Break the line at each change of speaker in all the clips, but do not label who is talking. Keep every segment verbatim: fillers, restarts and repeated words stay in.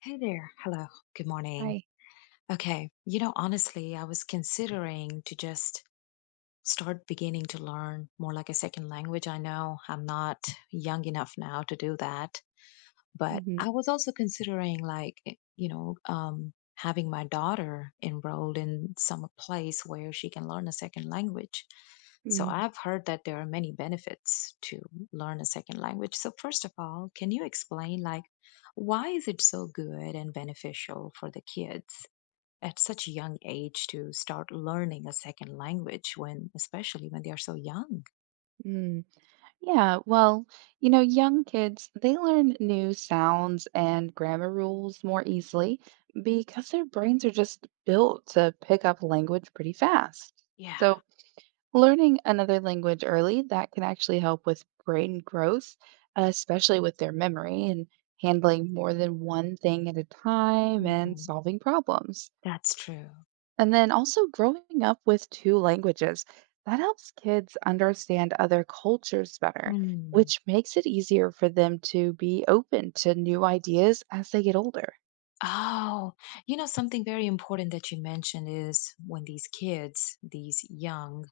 Hey there. Hello. Good morning.
Right.
Okay. You know, honestly, I was considering to just start beginning to learn more like a second language. I know I'm not young enough now to do that, but
Mm-hmm.
I was also considering like eh, you know um having my daughter enrolled in some place where she can learn a second language. So
mm
I've heard that there are many benefits to learn a second language. So first of all, can you explain like why is it so good and beneficial for the kids at such a young age to start learning a second language, when especially when they are so young?
mm Yeah, well, you know, young kids, they learn new sounds and grammar rules more easily because their brains are just built to pick up language pretty fast.
Yeah.
So, learning another language early, that can actually help with brain growth, especially with their memory and handling more than one thing at a time and
Hmm.
solving problems.
That's true.
And then also growing up with two languages, that helps kids understand other cultures better,
Mm.
which makes it easier for them to be open to new ideas as they get older.
Oh, you know, something very important that you mentioned is when these kids, these young,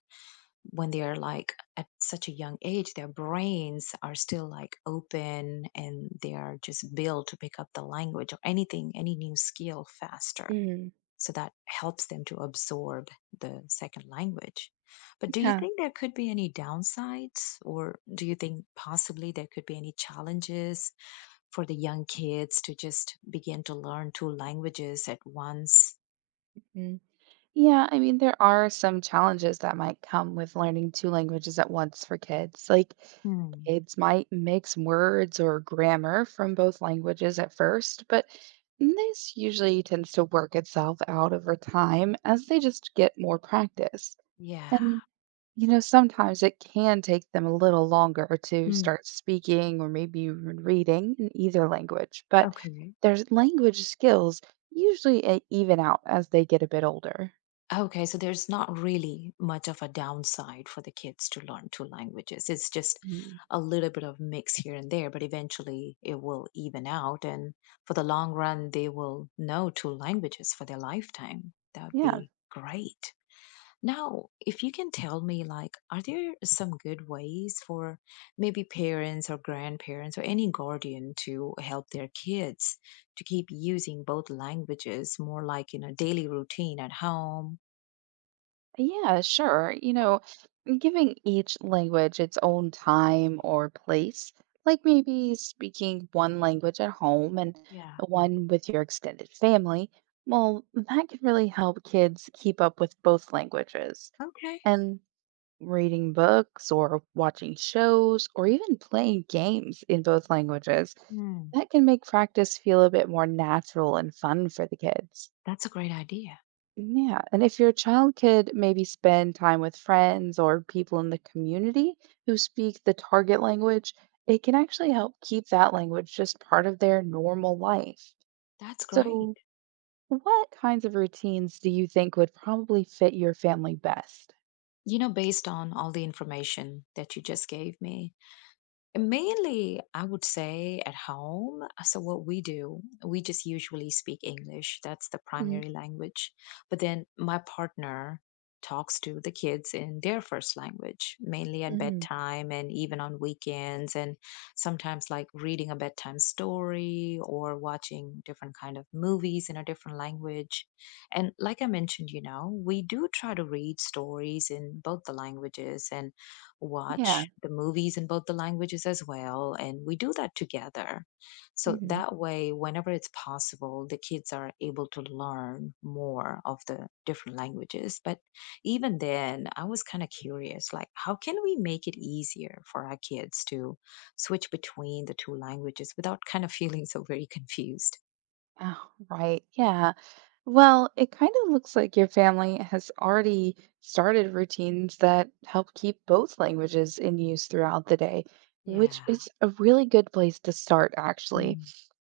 when they are like at such a young age, their brains are still like open and they are just built to pick up the language or anything, any new skill faster.
Mm,
So that helps them to absorb the second language. But do you
yeah.
think there could be any downsides, or do you think possibly there could be any challenges for the young kids to just begin to learn two languages at once?
Yeah, I mean, there are some challenges that might come with learning two languages at once for kids. Like,
Hmm.
kids might mix words or grammar from both languages at first, but this usually tends to work itself out over time as they just get more practice.
Yeah.
And, you know, sometimes it can take them a little longer to
Hmm.
start speaking or maybe even reading in either language, but
Okay.
their language skills usually uh, even out as they get a bit older.
Okay. So there's not really much of a downside for the kids to learn two languages. It's just
Mm.
a little bit of mix here and there, but eventually it will even out. And for the long run, they will know two languages for their lifetime. That would
Yeah,
be great. Now, if you can tell me, like, are there some good ways for maybe parents or grandparents or any guardian to help their kids to keep using both languages more like in a daily routine at home?
yeah, sure. You know, giving each language its own time or place, like maybe speaking one language at home and
Yeah.
one with your extended family, well, that can really help kids keep up with both languages.
Okay.
And reading books or watching shows or even playing games in both languages,
Mm,
that can make practice feel a bit more natural and fun for the kids.
that's a great idea.
Yeah. And if your child could maybe spend time with friends or people in the community who speak the target language, it can actually help keep that language just part of their normal life.
That's great.
So, what kinds of routines do you think would probably fit your family best?
You know, based on all the information that you just gave me, mainly, I would say at home. uh, So, what we do, we just usually speak English. That's the
Mm-hmm.
primary language. But then my partner talks to the kids in their first language, mainly at bedtime and even on weekends, and sometimes like reading a bedtime story or watching different kind of movies in a different language. And like I mentioned, you know, we do try to read stories in both the languages and
Yeah.
watch the movies in both the languages as well, and we do that together so
Mm-hmm.
that way whenever it's possible the kids are able to learn more of the different languages. But even then I was kind of curious like how can we make it easier for our kids to switch between the two languages without kind of feeling so very confused?
Oh, right. Yeah. Well, it kind of looks like your family has already started routines that help keep both languages in use throughout the day, which
Yeah.
is a really good place to start, actually.
Mm.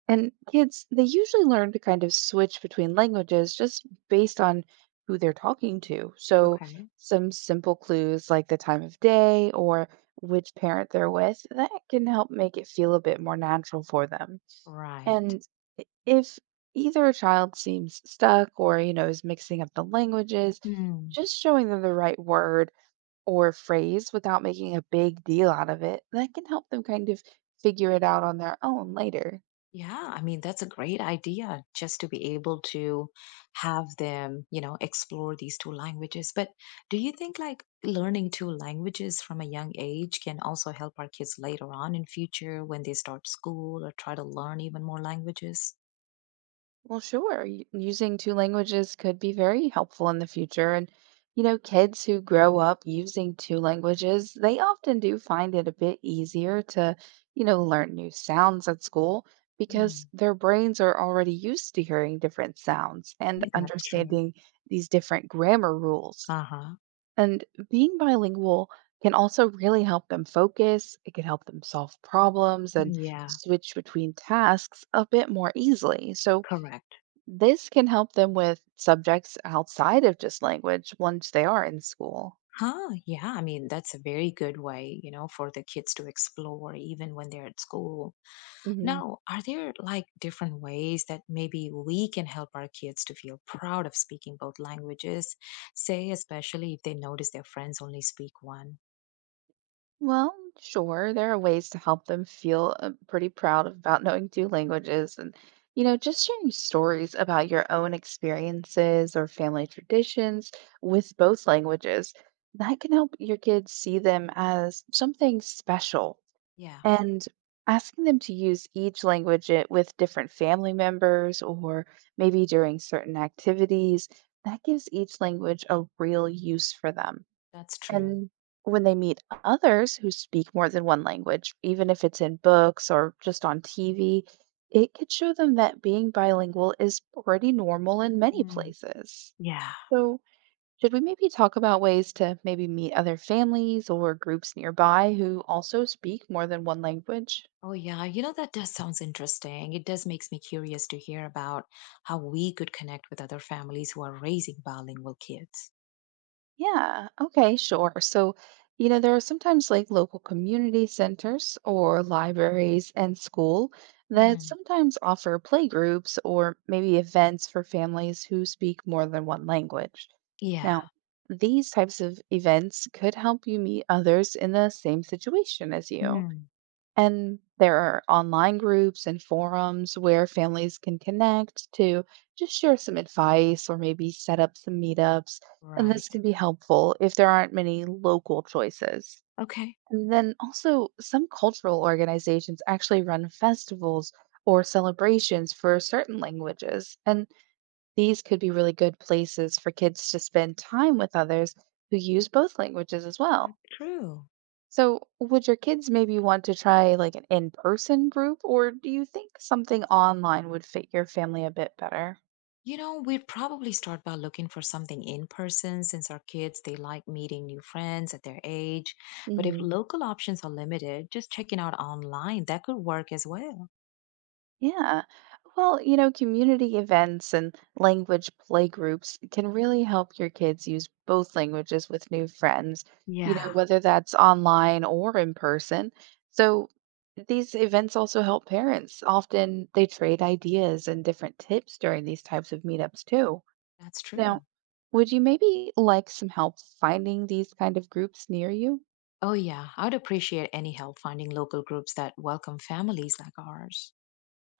And kids, they usually learn to kind of switch between languages just based on who they're talking to. So,
Okay.
some simple clues like the time of day or which parent they're with, that can help make it feel a bit more natural for them.
Right.
And i- if either child seems stuck or, you know, is mixing up the languages, just showing them the right word or phrase without making a big deal out of it, that can help them kind of figure it out on their own later.
Yeah, I mean, that's a great idea just to be able to have them, you know, explore these two languages. But do you think like learning two languages from a young age can also help our kids later on in future when they start school or try to learn even more languages?
Well, sure. y- Using two languages could be very helpful in the future. And, you know, kids who grow up using two languages, they often do find it a bit easier to, you know, learn new sounds at school because
Mm.
their brains are already used to hearing different sounds and
Yeah, that's true.
understanding these different grammar rules.
Uh-huh.
And being bilingual can also really help them focus. It can help them solve problems and
Yeah,
switch between tasks a bit more easily. So,
correct.
this can help them with subjects outside of just language once they are in school.
Huh, yeah, I mean, that's a very good way, you know, for the kids to explore even when they're at school.
Hmm.
Now, are there like different ways that maybe we can help our kids to feel proud of speaking both languages? Say, especially if they notice their friends only speak one.
Well, sure, there are ways to help them feel uh, pretty proud about knowing two languages and, you know, just sharing stories about your own experiences or family traditions with both languages. That can help your kids see them as something special.
Yeah,
And asking them to use each language i- with different family members or maybe during certain activities, that gives each language a real use for them.
that's true.
And when they meet others who speak more than one language, even if it's in books or just on T V, it could show them that being bilingual is pretty normal in many
Mm,
places.
yeah.
So, should we maybe talk about ways to maybe meet other families or groups nearby who also speak more than one language?
Oh, yeah. You know, that does sounds interesting. It does makes me curious to hear about how we could connect with other families who are raising bilingual kids.
Yeah, okay, sure. So, you know, there are sometimes like local community centers or libraries and school that
Mm.
sometimes offer playgroups or maybe events for families who speak more than one language.
Yeah.
Now, these types of events could help you meet others in the same situation as you.
Mm.
And there are online groups and forums where families can connect to just share some advice or maybe set up some meetups. And this
Right.
can be helpful if there aren't many local choices.
Okay.
And then also, some cultural organizations actually run festivals or celebrations for certain languages. And these could be really good places for kids to spend time with others who use both languages as well.
That's true.
So, would your kids maybe want to try like an in-person group, or do you think something online would fit your family a bit better?
You know, we'd probably start by looking for something in person since our kids, they like meeting new friends at their age. But if
Hmm.
local options are limited, just checking out online, that could work as well.
Yeah. Well, you know, community events and language play groups can really help your kids use both languages with new friends, you
Yeah,
know, whether that's online or in person. So these events also help parents. Often they trade ideas and different tips during these types of meetups too.
that's true.
Now, would you maybe like some help finding these kind of groups near you?
Oh, yeah, I'd appreciate any help finding local groups that welcome families like ours.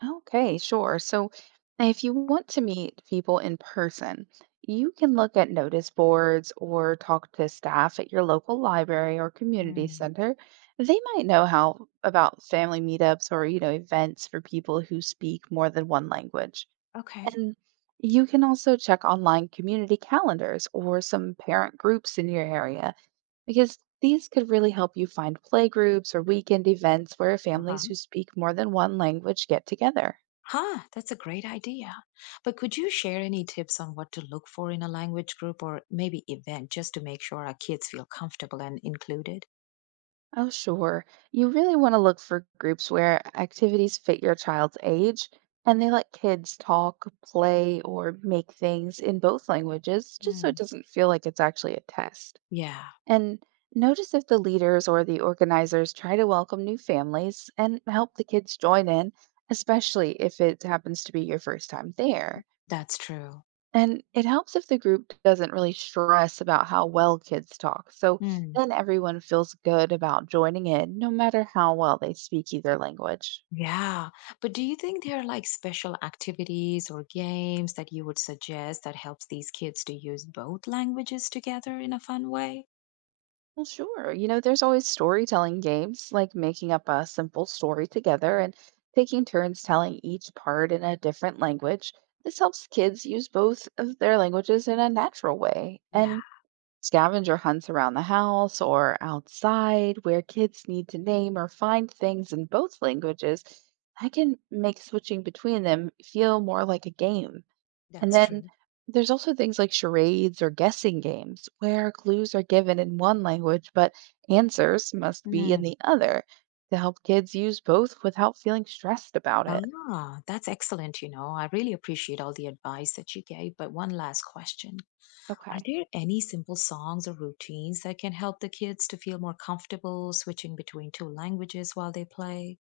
Okay, sure. So if you want to meet people in person, you can look at notice boards or talk to staff at your local library or community
Mm,
center. They might know how about family meetups or, you know, events for people who speak more than one language.
okay.
And you can also check online community calendars or some parent groups in your area because these could really help you find playgroups or weekend events where
Uh huh.
families who speak more than one language get together.
Huh, that's a great idea. But could you share any tips on what to look for in a language group or maybe event just to make sure our kids feel comfortable and included?
Oh, sure. You really want to look for groups where activities fit your child's age and they let kids talk, play, or make things in both languages just so it doesn't feel like it's actually a test.
Yeah,
And notice if the leaders or the organizers try to welcome new families and help the kids join in, especially if it happens to be your first time there.
that's true.
And it helps if the group doesn't really stress about how well kids talk. So
Mm,
then everyone feels good about joining in, no matter how well they speak either language.
yeah. But do you think there are like special activities or games that you would suggest that helps these kids to use both languages together in a fun way?
Well, sure. You know, there's always storytelling games, like making up a simple story together and taking turns telling each part in a different language. This helps kids use both of their languages in a natural way.
Yeah,
And scavenger hunts around the house or outside where kids need to name or find things in both languages, that can make switching between them feel more like a game. And
that's
then
true.
there's also things like charades or guessing games where clues are given in one language but answers must be in
Mm.
the other to help kids use both without feeling stressed about it.
Ah, that's excellent. You know, I really appreciate all the advice that you gave. But one last question. Are
Okay.
there any simple songs or routines that can help the kids to feel more comfortable switching between two languages while they play?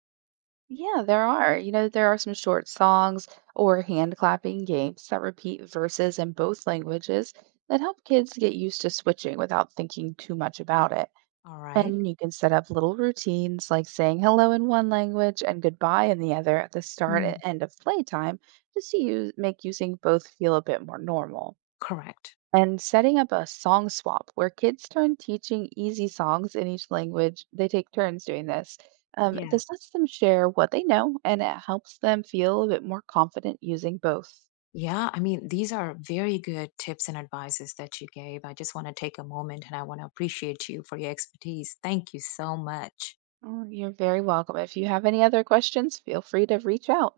Yeah, there are. You know, there are some short songs or hand clapping games that repeat verses in both languages that help kids get used to switching without thinking too much about it.
All right.
And you can set up little routines like saying hello in one language and goodbye in the other at the start and
Mm.
end of playtime just to use, make using both feel a bit more normal.
Correct.
And setting up a song swap where kids turn teaching easy songs in each language. They take turns doing this. Um,
Yeah.
this lets them share what they know and it helps them feel a bit more confident using both.
Yeah, I mean, these are very good tips and advices that you gave. I just want to take a moment and I want to appreciate you for your expertise. Thank you so much.
Oh, you're very welcome. If you have any other questions, feel free to reach out.